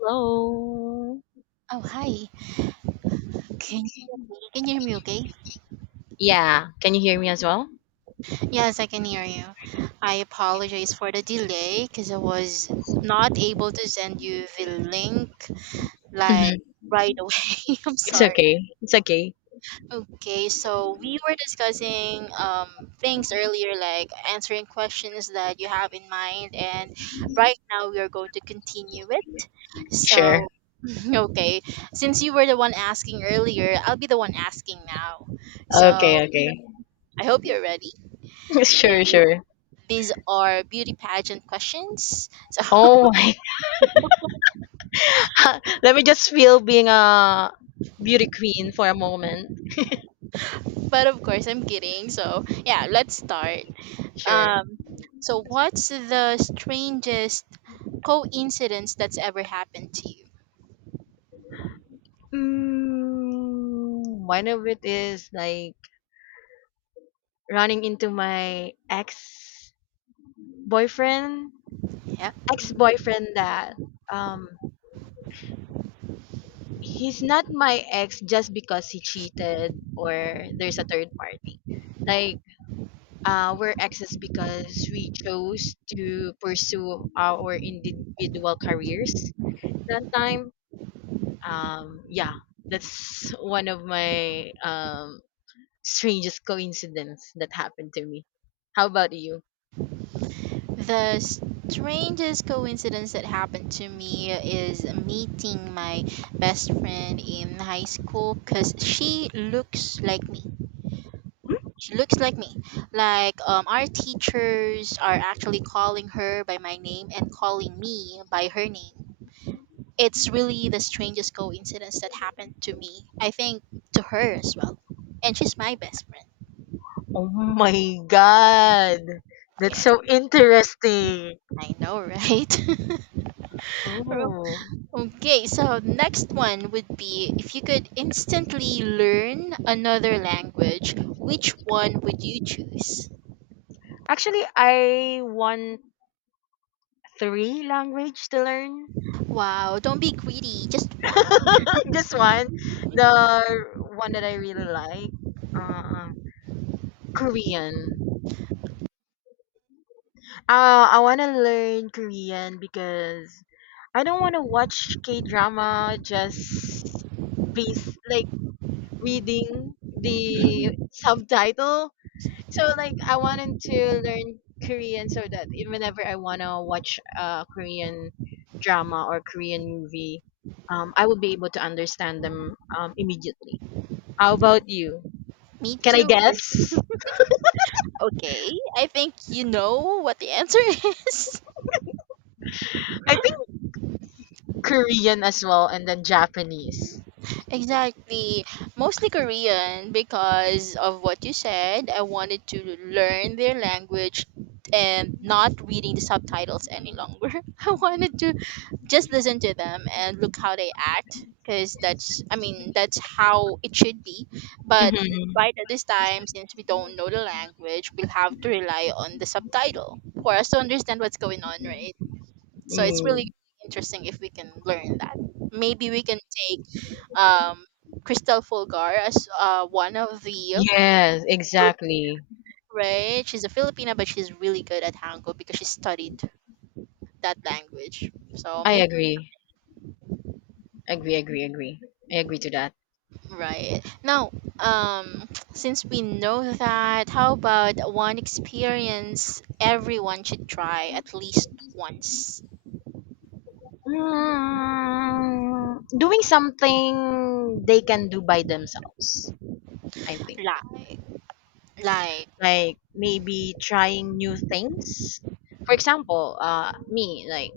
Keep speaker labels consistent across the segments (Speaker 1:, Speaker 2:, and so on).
Speaker 1: Hello.
Speaker 2: Oh, hi. Can you hear me? Can you hear me okay?
Speaker 1: Yeah. Can you hear me as well?
Speaker 2: Yes, I can hear you. I apologize for the delay because I was not able to send you the link like
Speaker 1: Hmm.
Speaker 2: right away. I'm
Speaker 1: It's
Speaker 2: sorry.
Speaker 1: okay. It's okay.
Speaker 2: Okay, so we were discussing things earlier like answering questions that you have in mind and right now we are going to continue it.
Speaker 1: Sure.
Speaker 2: So, okay, since you were the one asking earlier, I'll be the one asking now.
Speaker 1: Okay,
Speaker 2: So,
Speaker 1: okay.
Speaker 2: I hope you're ready.
Speaker 1: sure,
Speaker 2: Kidding.
Speaker 1: sure.
Speaker 2: These are beauty pageant questions. So,
Speaker 1: Oh my. Let me just feel being a beauty queen for a moment.
Speaker 2: but of course, I'm kidding. So, yeah, let's start.
Speaker 1: Sure.
Speaker 2: Um, so, what's the strangest coincidence that's ever happened to you?
Speaker 1: Mm, one of it is like running into my boyfriend,
Speaker 2: Yeah.
Speaker 1: ex boyfriend that um he's not my ex just because he cheated or there's a third party. Like, we're exes because we chose to pursue our individual careers that time. Yeah, that's one of my strangest coincidence that happened to me. How about you?
Speaker 2: The strangest coincidence that happened to me is meeting my best friend in high school because she looks like me. She looks like me. Like our teachers are actually calling her by my name and calling me by her name. It's really the strangest coincidence that happened to me. I think to her as well. And she's my best friend.
Speaker 1: Oh my god, that's
Speaker 2: Yes,
Speaker 1: so interesting.
Speaker 2: I know, right?
Speaker 1: Oh.
Speaker 2: Okay, so next one would be, if you could instantly learn another language, which one would you choose?
Speaker 1: Actually, I want three language to learn.
Speaker 2: Wow, don't be greedy, just one.
Speaker 1: Just one. The one that I really like. Um, Korean. I want to learn Korean because I don't want to watch K drama just based like reading the subtitle. So like I wanted to learn Korean so that whenever I wanna watch a Korean drama or Korean movie, I will be able to understand them immediately. How about you?
Speaker 2: Me
Speaker 1: Can I
Speaker 2: too.
Speaker 1: guess?
Speaker 2: Okay, I think you know what the answer is.
Speaker 1: I think Korean as well, and then Japanese.
Speaker 2: Exactly. Mostly Korean because of what you said. I wanted to learn their language and not reading the subtitles any longer. I wanted to just listen to them and look how they act because that's, I mean, that's how it should be. But
Speaker 1: Mm-hmm.
Speaker 2: right at this time, since we don't know the language, we'll have to rely on the subtitle for us to understand what's going on, right? So it's really
Speaker 1: Mm.
Speaker 2: interesting if we can learn that. Maybe we can take um, Crystal Fulgar as one of the
Speaker 1: Yes, exactly.
Speaker 2: right. She's a Filipina, but she's really good at Hangul because she studied that language. So
Speaker 1: I
Speaker 2: maybe
Speaker 1: agree. Agree, agree, agree. I agree to that.
Speaker 2: right now, since we know that, how about one experience everyone should try at least once?
Speaker 1: Mm, doing something they can do by themselves, I think.
Speaker 2: Like, like,
Speaker 1: Like maybe trying new things. For example, me, like,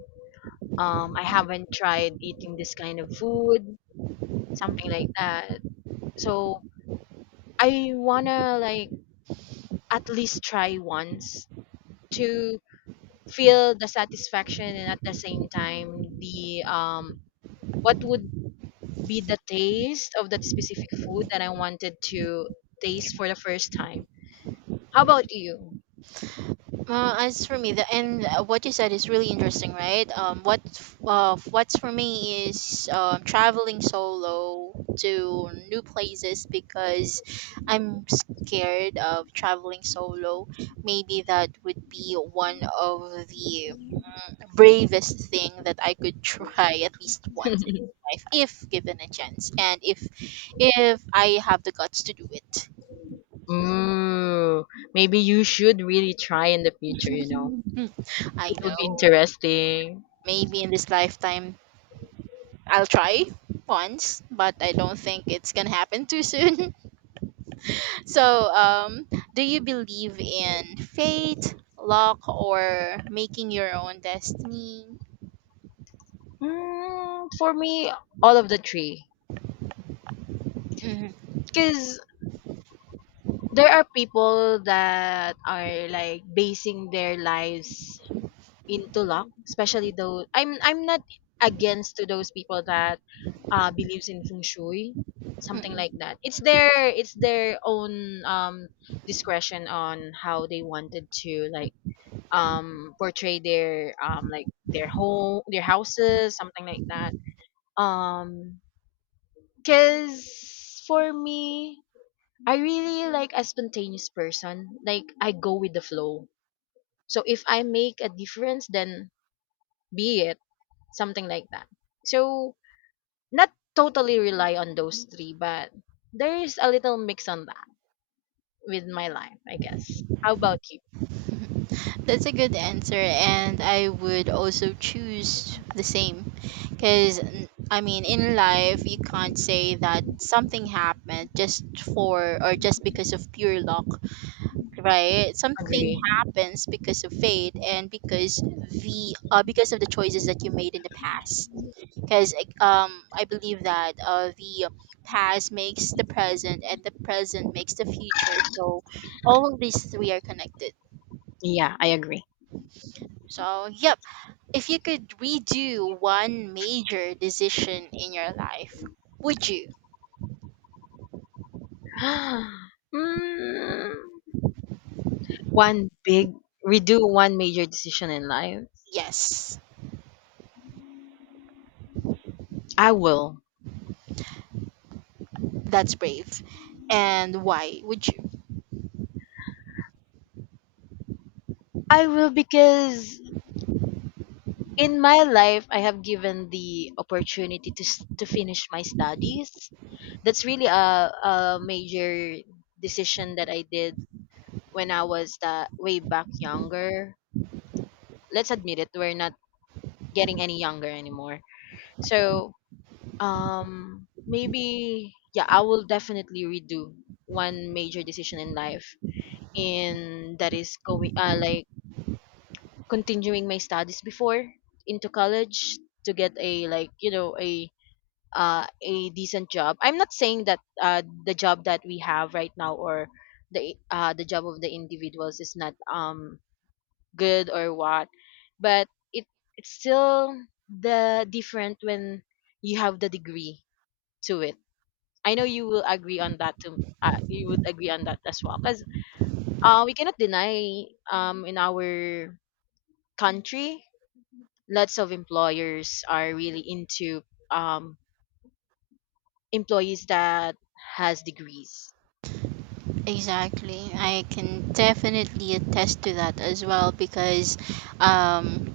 Speaker 1: I haven't tried eating this kind of food, something like that. So I wanna like at least try once to feel the satisfaction and at the same time the what would be the taste of that specific food that I wanted to taste for the first time. How about you?
Speaker 2: As for me, the and what you said is really interesting, right? What's for me is traveling solo to new places because I'm scared of traveling solo. Maybe that would be one of the bravest thing that I could try at least once in my life if given a chance and if I have the guts to do it.
Speaker 1: Ooh, maybe you should really try in the future, you know.
Speaker 2: I
Speaker 1: It would be
Speaker 2: know.
Speaker 1: interesting.
Speaker 2: Maybe in this lifetime I'll try once, but I don't think it's gonna happen too soon. So, do you believe in fate, luck, or making your own destiny?
Speaker 1: Mm, for me, all of the three.
Speaker 2: Mhm,
Speaker 1: Because there are people that are like basing their lives into luck, especially those. I'm not against to those people that believes in feng shui, something like
Speaker 2: mhm.
Speaker 1: that. It's their own discretion on how they wanted to like portray their like their home, their houses, something like that, um because for me, I really like a spontaneous person, like I go with the flow. So if I make a difference, then be it, something like that. So, not totally rely on those three, but there is a little mix on that with my life, I guess. How about you?
Speaker 2: Mhm. That's a good answer, and I would also choose the same. Because, I mean, in life, you can't say that something happened just for or just because of pure luck. Right, something
Speaker 1: Agree.
Speaker 2: happens because of fate and because the because of the choices that you made in the past because I believe that the past makes the present and the present makes the future, so all of these three are connected.
Speaker 1: Yeah, I agree.
Speaker 2: So yep, if you could redo one major decision in your life, would you?
Speaker 1: mm, one big redo one major decision in life.
Speaker 2: Yes,
Speaker 1: I will.
Speaker 2: that's brave, and why would you?
Speaker 1: I will because in my life I have given the opportunity to to finish my studies. That's really a major decision that I did when I was way back younger. Let's admit it, we're not getting any younger anymore. So, maybe yeah, I will definitely redo one major decision in life, and that is going like continuing my studies before into college to get a like you know a decent job. I'm not saying that the job that we have right now or the job of the individuals is not good or what, but it, it's still the different when you have the degree to it. I know you will agree on that too. You would agree on that as well because we cannot deny in our country, lots of employers are really into um, employees that has degrees.
Speaker 2: Exactly. I can definitely attest to that as well because um,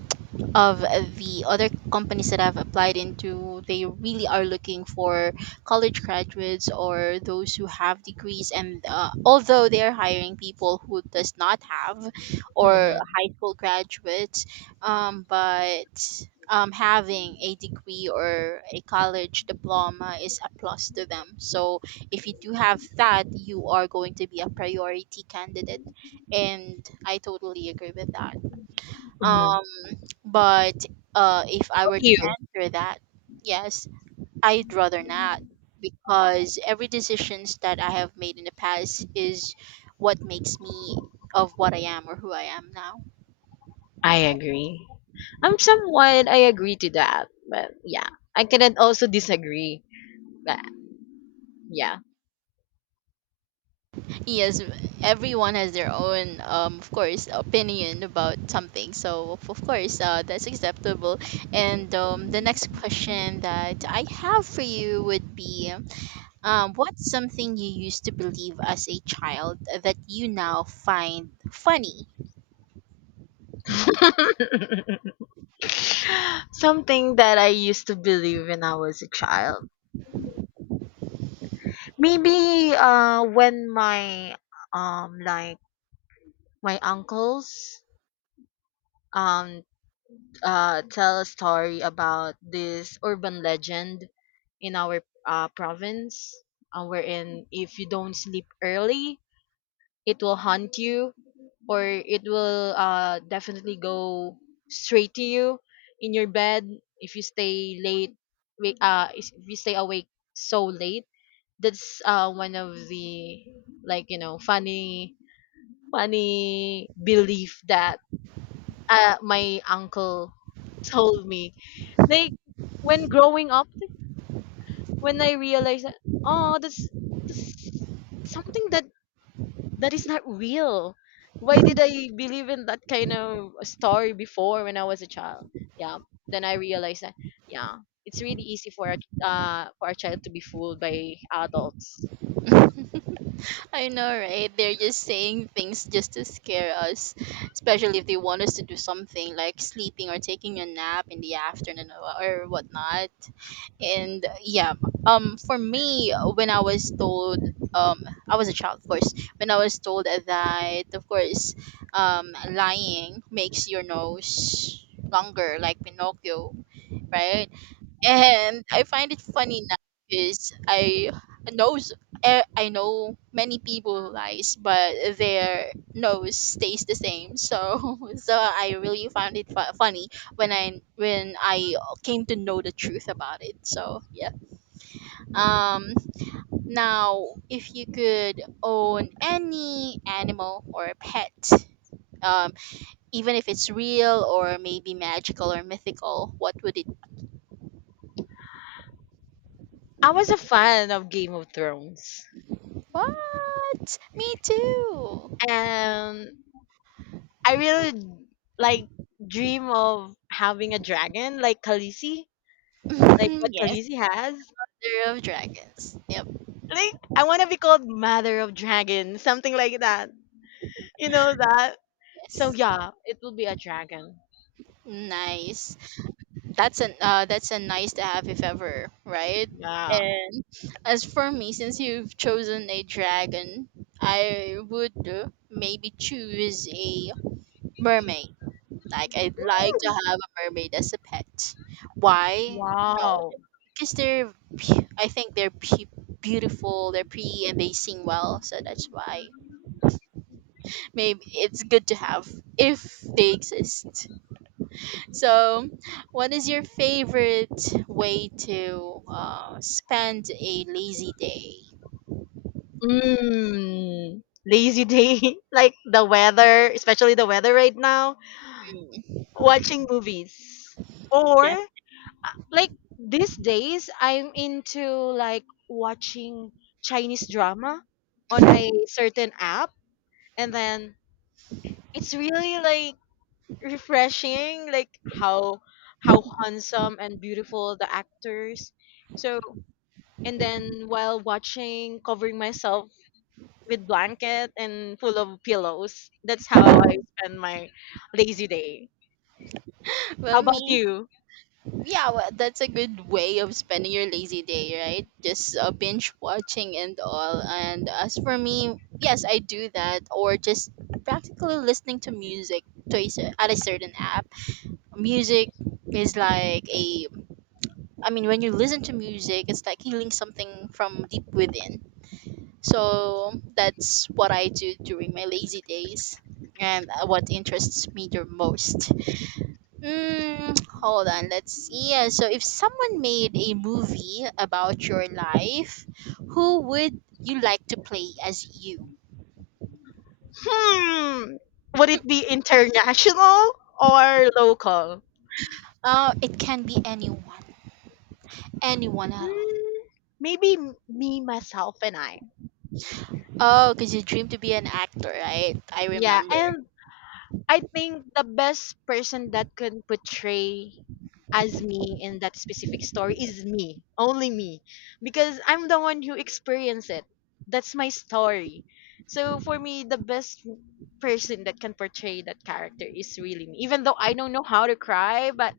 Speaker 2: of the other companies that I've applied into, they really are looking for college graduates or those who have degrees. And although they are hiring people who does not have or
Speaker 1: Mm-hmm.
Speaker 2: high school graduates, but having a degree or a college diploma is a plus to them. So if you do have that, you are going to be a priority candidate, and I totally agree with that.
Speaker 1: Hmm.
Speaker 2: Um, but if I were to
Speaker 1: You,
Speaker 2: answer that, yes, I'd rather not because every decisions that I have made in the past is what makes me of what I am or who I am now.
Speaker 1: I
Speaker 2: Yep.
Speaker 1: agree. I'm somewhat I agree to that, but yeah, I cannot also disagree. But yeah.
Speaker 2: Yes, everyone has their own, of course, opinion about something. So of course, that's acceptable. And the next question that I have for you would be, what's something you used to believe as a child that you now find funny?
Speaker 1: Something that I used to believe when I was a child. Maybe when my like my uncles um tell a story about this urban legend in our province, wherein if you don't sleep early, it will haunt you, or it will definitely go straight to you in your bed if you stay late. If you stay awake so late, that's one of the like you know funny, funny belief that my uncle told me like when growing up, when I realized that oh, this something that is not real. Why did I believe in that kind of story before when I was a child? Yeah. Then I realized that yeah, it's really easy for a for a child to be fooled by adults.
Speaker 2: I know, right? They're just saying things just to scare us, especially if they want us to do something like sleeping or taking a nap in the afternoon or whatnot. And yeah, for me, when I was told, um, I was a child, of course. When I was told that, of course, lying makes your nose longer, like Pinocchio, right? And I find it funny now because I knows I know many people lies, but their nose stays the same. So so I really found it funny when I came to know the truth about it. So yeah. Um. Now, if you could own any animal or a pet, um, even if it's real or maybe magical or mythical, what would it
Speaker 1: I was a fan of Game of Thrones,
Speaker 2: What? Me too.
Speaker 1: and I really like dream of having a dragon like Khaleesi, like what
Speaker 2: Yes,
Speaker 1: Khaleesi has.
Speaker 2: the Row of Dragons. Yep.
Speaker 1: Like I want to be called Mother of Dragons, something like that. You know that? So
Speaker 2: Yes.
Speaker 1: yeah, it will be a dragon.
Speaker 2: Nice. That's an that's a nice to have if ever, right?
Speaker 1: Yeah.
Speaker 2: And as for me, since you've chosen a dragon, I would maybe choose a mermaid. Like, I'd like to
Speaker 1: Mm.
Speaker 2: have a mermaid as a pet. Why? No,
Speaker 1: Wow.
Speaker 2: because they're, I think they're beautiful, they're pretty, and they sing well. So that's why. Maybe it's good to have if they exist. So, what is your favorite way to spend a lazy day?
Speaker 1: Mm. Lazy day, like the weather, especially the weather right now.
Speaker 2: Mm,
Speaker 1: Watching movies, or
Speaker 2: that-
Speaker 1: like these days, I'm into like watching Chinese drama on a certain app, and then it's really like refreshing like how handsome and beautiful the actors. So, and then while watching, covering myself with blanket and full of pillows, that's how I spend my lazy day.
Speaker 2: Well,
Speaker 1: How about
Speaker 2: me,
Speaker 1: you?
Speaker 2: yeah, well, that's a good way of spending your lazy day, right? Just binge watching and all. And as for me, yes, I do that, or just practically listening to music to a, at a certain app. Music is like a I mean, when you listen to music, it's like healing something from deep within. So that's what I do during my lazy days and what interests me the most. Mm, hold on, let's see. Yeah, so if someone made a movie about your life, who would you like to play as you?
Speaker 1: Hmm, would it be international or local?
Speaker 2: It can be anyone. Anyone at all.
Speaker 1: Hmm, maybe me myself and I.
Speaker 2: Oh, because you dream to be an actor, right? I
Speaker 1: Yeah,
Speaker 2: remember.
Speaker 1: and I think the best person that can portray as me in that specific story is me, only me, because I'm the one who experienced it. That's my story. So for me, the best person that can portray that character is really me. Even though I don't know how to cry, but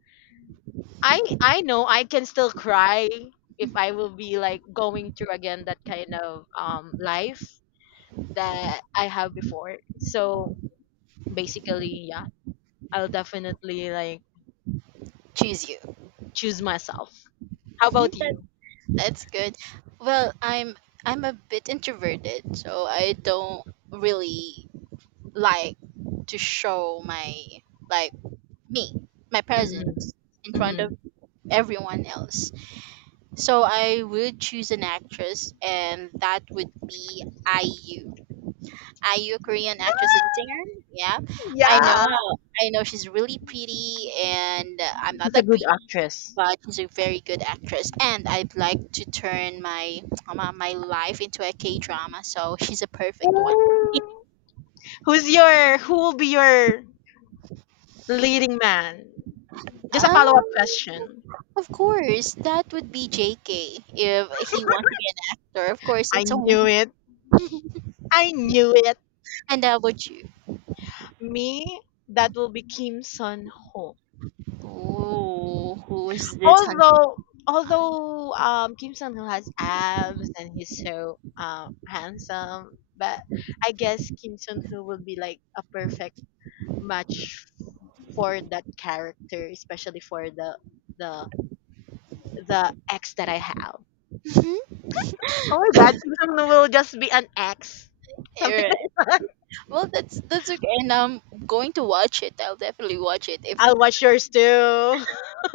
Speaker 1: I know I can still cry if I will be like going through again that kind of life that I have before. So basically, yeah. I'll definitely like
Speaker 2: Choose
Speaker 1: choose myself. How about
Speaker 2: you.
Speaker 1: you?
Speaker 2: That's good. Well, I'm a bit introverted, so I don't really like to show my like me, my
Speaker 1: Mhm.
Speaker 2: presence in front
Speaker 1: Mhm.
Speaker 2: of everyone else. So I would choose an actress and that would be IU. IU, Korean actress and singer. Yeah. I know
Speaker 1: Yeah.
Speaker 2: I know she's really pretty and I'm not
Speaker 1: She's a
Speaker 2: that
Speaker 1: good
Speaker 2: pretty
Speaker 1: actress.
Speaker 2: but she's a very good actress, and I'd like to turn my my life into a K drama, so she's a perfect one.
Speaker 1: Ooh. Who will be your leading man? Just a
Speaker 2: um
Speaker 1: follow-up question.
Speaker 2: of course that would be JK if he wants to be an actor, of course.
Speaker 1: I
Speaker 2: It's only
Speaker 1: knew it. I knew it.
Speaker 2: and how about you?
Speaker 1: Me, that will be Kim Sun Ho.
Speaker 2: Oh, who is this handsome
Speaker 1: Although
Speaker 2: man?
Speaker 1: Kim Sun Ho has abs and he's so handsome, but I guess Kim Sun Ho will be like a perfect much for that character, especially for the the ex that I have.
Speaker 2: Mhm.
Speaker 1: Oh my god, Kim Sung Noo will just be an ex. Something
Speaker 2: Alright.
Speaker 1: like that.
Speaker 2: Well, that's okay, and I'm going to watch it. I'll definitely watch it if
Speaker 1: I'll watch yours too.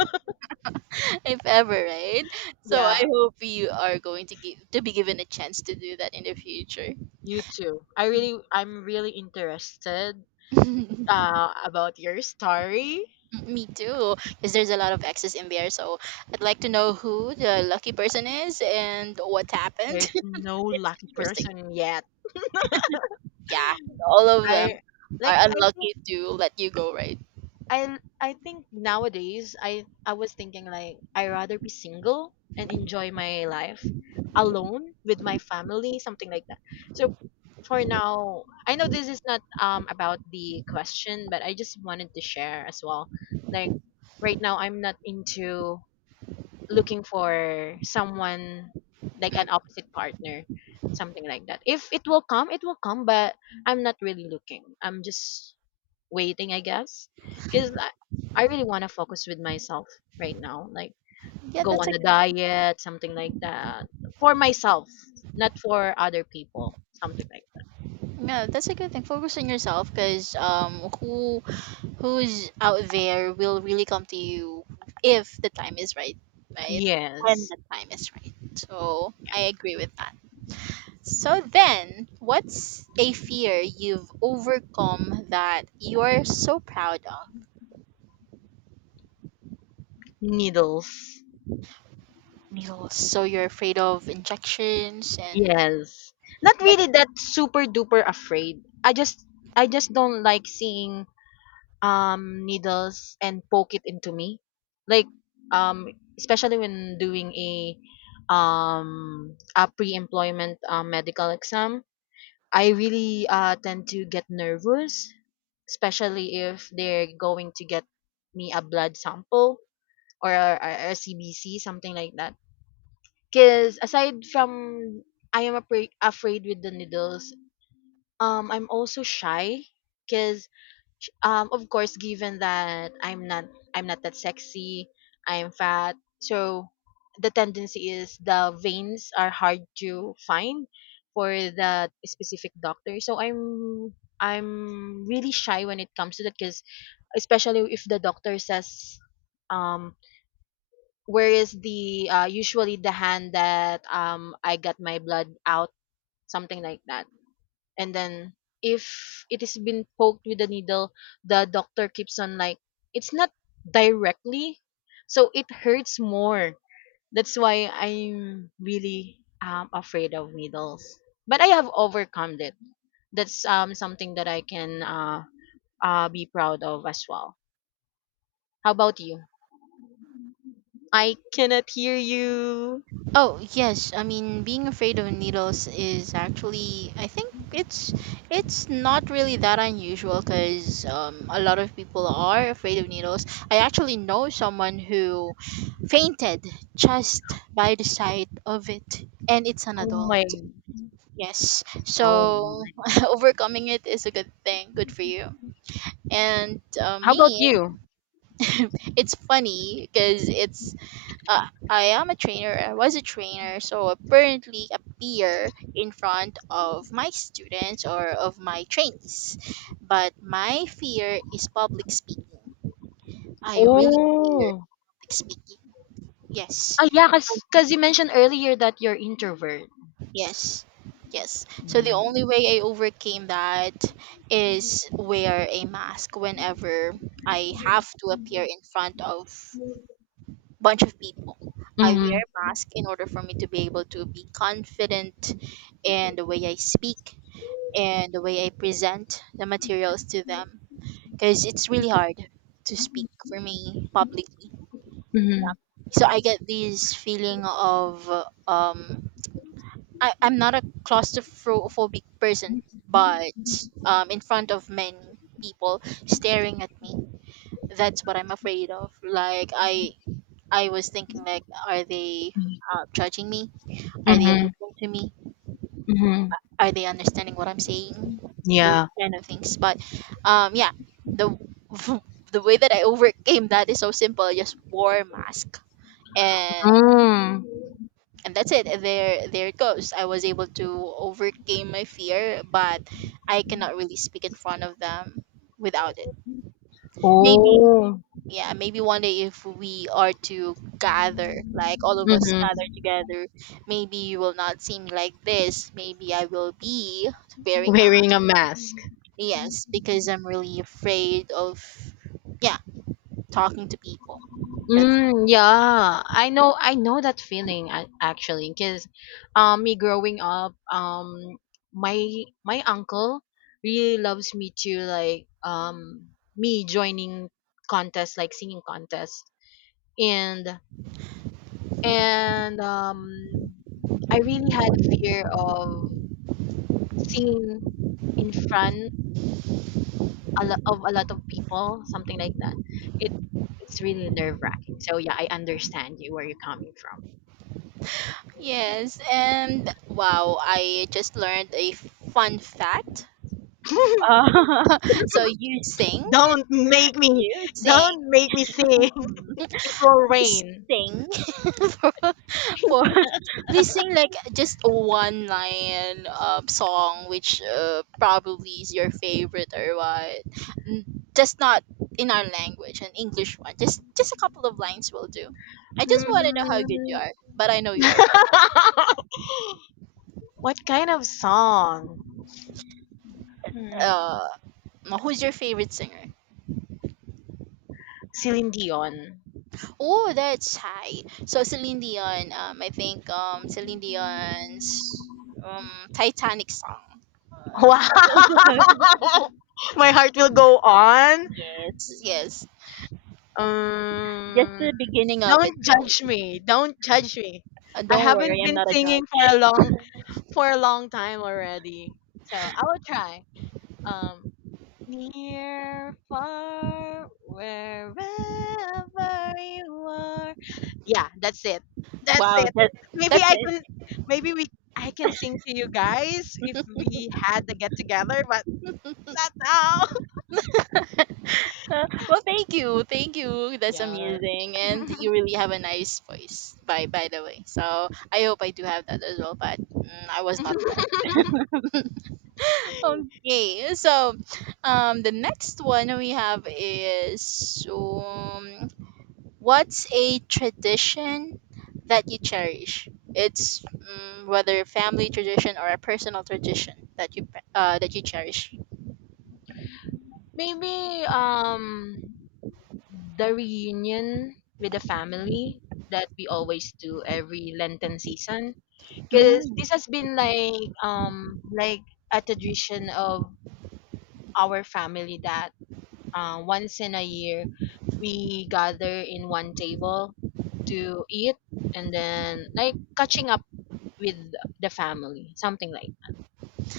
Speaker 2: if ever, right? So I
Speaker 1: yeah,
Speaker 2: hope you are going to give to be given a chance to do that in the future.
Speaker 1: you too. I'm really interested about your story.
Speaker 2: Me too, because there's a lot of exes in there. So I'd like to know who the lucky person is and what happened.
Speaker 1: There's no
Speaker 2: It's
Speaker 1: lucky
Speaker 2: interesting.
Speaker 1: person yet.
Speaker 2: Yeah, all of them
Speaker 1: I like
Speaker 2: are
Speaker 1: I think
Speaker 2: unlucky to let you go, right?
Speaker 1: I think nowadays I was thinking like I rather be single and enjoy my life alone with my family, something like that. So for now, I know this is not about the question, but I just wanted to share as well. Like right now I'm not into looking for someone like
Speaker 2: Mm.
Speaker 1: an opposite partner, something like that. If it will come, it will come, but I'm not really looking. I'm just waiting, I guess, because I really want to focus with myself right now. Like
Speaker 2: Yeah,
Speaker 1: go
Speaker 2: that's a
Speaker 1: on a
Speaker 2: good,
Speaker 1: diet, something like that, for myself, not for other people, something like that.
Speaker 2: yeah, that's a good thing. Focus on yourself, because who who's out there will really come to you if the time is right, right? When
Speaker 1: Yes.
Speaker 2: the time is right. So I agree with that. So then, what's a fear you've overcome that you're so proud of?
Speaker 1: Needles.
Speaker 2: Needles. So you're afraid of injections and
Speaker 1: Yes, not
Speaker 2: but
Speaker 1: really that super duper afraid. I just don't like seeing needles and poke it into me, like um especially when doing a pre-employment medical exam. I really tend to get nervous, especially if they're going to get me a blood sample or a CBC, something like that. Because aside from I am afraid with the needles, I'm also shy because of course given that I'm not that sexy, I'm fat. So the tendency is the veins are hard to find for the specific doctor, so I'm really shy when it comes to that because especially if the doctor says um where is the usually the hand that I got my blood out, something like that. And then if it has been poked with a needle, the doctor keeps on like it's not directly, so it hurts more. That's why I'm really afraid of needles, but I have overcome it. That's something that I can be proud of as well. How about you? I cannot hear you.
Speaker 2: oh yes, I mean being afraid of needles is actually I think it's not really that unusual because a lot of people are afraid of needles. I actually know someone who fainted just by the sight of it, and it's an
Speaker 1: Oh
Speaker 2: adult.
Speaker 1: my.
Speaker 2: Yes.
Speaker 1: Oh
Speaker 2: So
Speaker 1: my.
Speaker 2: overcoming it is a good thing. Good for you. And
Speaker 1: How about
Speaker 2: me,
Speaker 1: you?
Speaker 2: it's funny because it's I am a trainer. I was a trainer, so apparently appear in front of my students or of my trainees. But my fear is public speaking. I really fear
Speaker 1: Oh.
Speaker 2: public speaking. Yes.
Speaker 1: Ah yeah, because you mentioned earlier that you're introvert.
Speaker 2: Yes. Yes. So the
Speaker 1: Mhm.
Speaker 2: only way I overcame that is wear a mask whenever I
Speaker 1: Mhm.
Speaker 2: have to appear in front of bunch of people. I wear
Speaker 1: Mhm.
Speaker 2: a mask in order for me to be able to be confident in the way I speak and the way I present the materials to them because it's really hard to speak for me publicly. So I get this feeling of um I, I'm not a claustrophobic person, but in front of many people staring at me, that's what I'm afraid of. Like I was thinking, like, are they judging me? Are they
Speaker 1: Mhm.
Speaker 2: listening to me?
Speaker 1: Mhm.
Speaker 2: Are they understanding what I'm saying? Those
Speaker 1: Yeah.
Speaker 2: kind of things. But yeah, the the way that I overcame that is so simple. I just wore a mask and
Speaker 1: Mm.
Speaker 2: and that's it. There it goes. I was able to overcome my fear, but I cannot really speak in front of them without it. Maybe,
Speaker 1: Oh.
Speaker 2: yeah, maybe one day if we are to gather, like, all of us
Speaker 1: Mhm.
Speaker 2: gather together, maybe you will not see me like this. Maybe I will be wearing my...
Speaker 1: Wearing a mask.
Speaker 2: Yes, because I'm really afraid of, yeah, talking to people. That's...
Speaker 1: Mm, yeah, I know. I know that feeling actually, because me growing up, my my uncle really loves me to like me joining contests like singing contests and and um I really had a fear of seen in front a lot of people, something like that. It, it's really nerve wracking. So yeah, I understand you where you're coming from.
Speaker 2: Yes, and wow, I just learned a fun fact. Oh, so you sing?
Speaker 1: Don't make me,
Speaker 2: You sing.
Speaker 1: don't make me sing.
Speaker 2: Mm.
Speaker 1: It will
Speaker 2: Please
Speaker 1: rain.
Speaker 2: sing. for for please sing, like, just one line song which probably is your favorite or what. Mm, Just not in our language, an English one. Just a couple of lines will do. I just want to know how good you
Speaker 1: Mm.
Speaker 2: are, but I know you are good.
Speaker 1: what kind of song? Hmm.
Speaker 2: Uh, Who's your favorite singer?
Speaker 1: Celine Dion.
Speaker 2: Oh, that's high. So Celine Dion, I think Celine Dion's um, Titanic song. Uh,
Speaker 1: Wow. My heart will go on.
Speaker 2: yes, yes. Just
Speaker 1: Um,
Speaker 2: the beginning of it,
Speaker 1: don't
Speaker 2: though.
Speaker 1: judge me. Don't judge me. I
Speaker 2: Don't
Speaker 1: haven't
Speaker 2: worry, I'm
Speaker 1: been
Speaker 2: not a
Speaker 1: singing
Speaker 2: judge.
Speaker 1: for a long time already. So I will try. Um, near far wherever you are. Yeah, that's it. That's
Speaker 2: Wow,
Speaker 1: it.
Speaker 2: that
Speaker 1: Maybe
Speaker 2: that's
Speaker 1: I can,
Speaker 2: it.
Speaker 1: maybe we, I can sing to you guys if we had the get together, but not now.
Speaker 2: Well, thank you, thank you. That's
Speaker 1: Yeah.
Speaker 2: amazing, and you really have a nice voice. By the way, so I hope I do have that as well. But mm, I was not blessed. Okay, so the next one we have is, what's a tradition that you cherish? It's, whether family tradition or a personal tradition that you, that you cherish.
Speaker 1: Maybe the reunion with the family that we always do every Lenten season, because this has been like a tradition of our family that once in a year we gather in one table to eat and then like catching up with the family, something like that.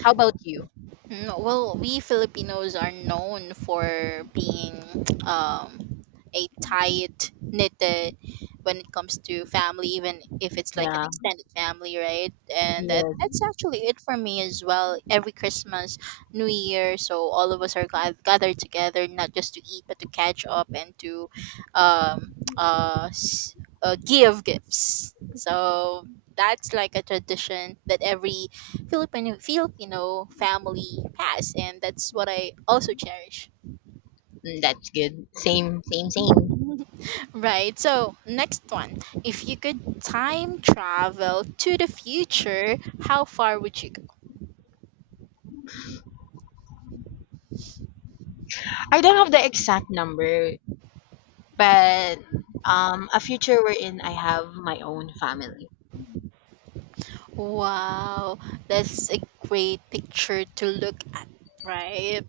Speaker 1: How about you?
Speaker 2: Mm, well, we Filipinos are known for being um, a tight knitted when it comes to family, even if it's like an
Speaker 1: Yeah,
Speaker 2: extended family, right? And that,
Speaker 1: yes.
Speaker 2: that's actually it for me as well. Every Christmas, New Year, so all of us are glad, gathered together, not just to eat, but to catch up and to um, s- give gifts. So that's like a tradition that every Filipino family past, and that's what I also cherish.
Speaker 1: Mm, that's good. Same, same, same.
Speaker 2: Right. So next one, if you could time travel to the future, how far would you go?
Speaker 1: I don't have the exact number, but a future wherein I have my own family.
Speaker 2: Wow, that's a great picture to look at, right?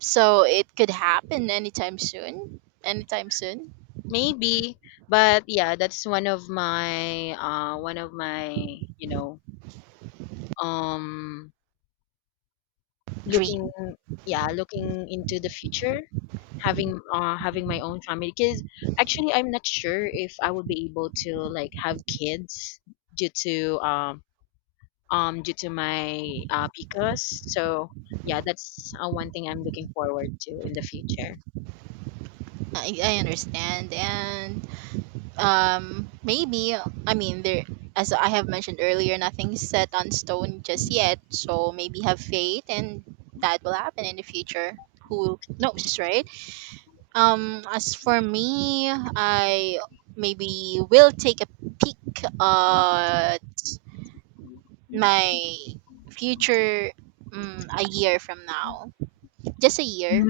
Speaker 2: So it could happen anytime soon. Anytime soon.
Speaker 1: Maybe, but yeah, that's one of my you know, um looking,
Speaker 2: Dream.
Speaker 1: yeah, looking into the future, having having my own family because actually I'm not sure if I would be able to like have kids due to due to my PCOS. So, yeah, that's one thing I'm looking forward to in the future.
Speaker 2: I understand. And um, maybe, I mean there as I have mentioned earlier, nothing's set on stone just yet, so maybe have faith and that will happen in the future. Who knows, right? Um, as for me, I maybe will take a peek at my future, a year from now. Just a year.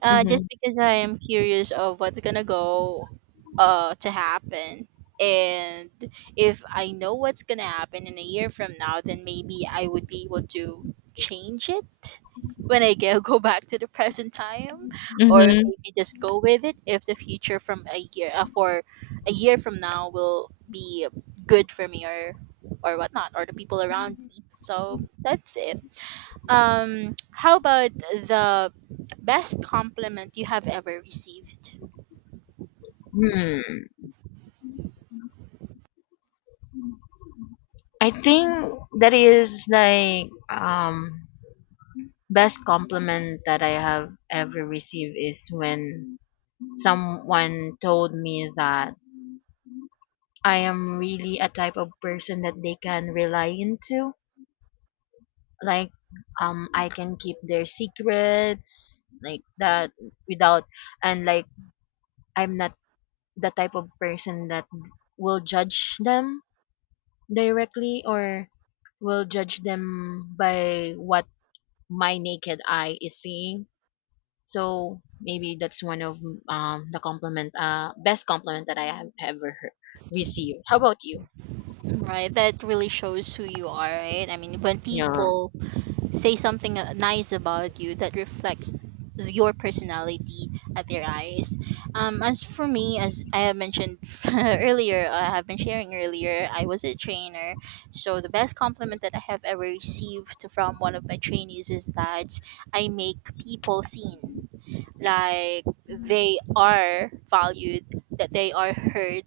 Speaker 2: Just
Speaker 1: Mhm,
Speaker 2: because I am curious of what's gonna go, to happen. And if I know what's gonna happen in a year from now, then maybe I would be able to change it when I go go back to the present time, or
Speaker 1: mhm.
Speaker 2: maybe just go with it if the future from a year, for a year from now will be good for me, or whatnot, or the people around me. So that's it. How about the best compliment you have ever received?
Speaker 1: Hmm, I think that is like best compliment that I have ever received is when someone told me that I am really a type of person that they can rely into. Like I can keep their secrets like that without, and like I'm not the type of person that will judge them directly or will judge them by what my naked eye is seeing. So maybe that's one of the compliment, best compliment that I have ever heard, received. How about you?
Speaker 2: Right, that really shows who you are, right? I mean, when
Speaker 1: Yeah.
Speaker 2: people say something, nice about you, that reflects your personality at their eyes. As for me, as I have mentioned earlier, I have been sharing earlier, I was a trainer. So the best compliment that I have ever received from one of my trainees is that I make people seen, like, they are valued, that they are heard,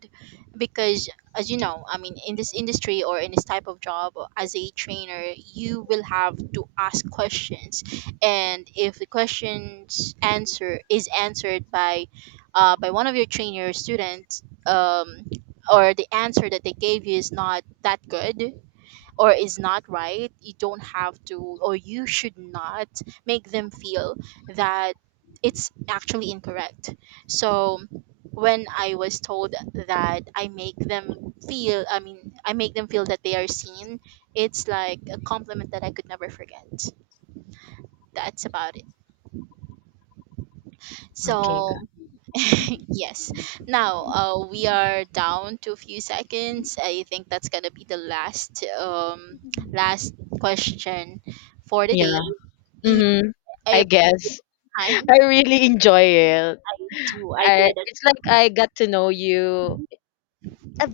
Speaker 2: because, as you know, I mean, in this industry or in this type of job as a trainer, you will have to ask questions. And if the questions answer is answered by, by one of your trainer students, or the answer that they gave you is not that good or is not right, you don't have to, or you should not make them feel that it's actually incorrect. So when I was told that I make them feel, I mean, I make them feel that they are seen, it's like a compliment that I could never forget. That's about it.
Speaker 1: Okay. Got-
Speaker 2: So, yes. Now, we are down to a few seconds. I think that's going to be the last last question for the day.
Speaker 1: Yeah.
Speaker 2: Yeah,
Speaker 1: Mm-hmm. I
Speaker 2: I,
Speaker 1: guess
Speaker 2: I,
Speaker 1: I really enjoy it.
Speaker 2: I do. I
Speaker 1: I,
Speaker 2: did.
Speaker 1: it's like I got to know you
Speaker 2: It.
Speaker 1: a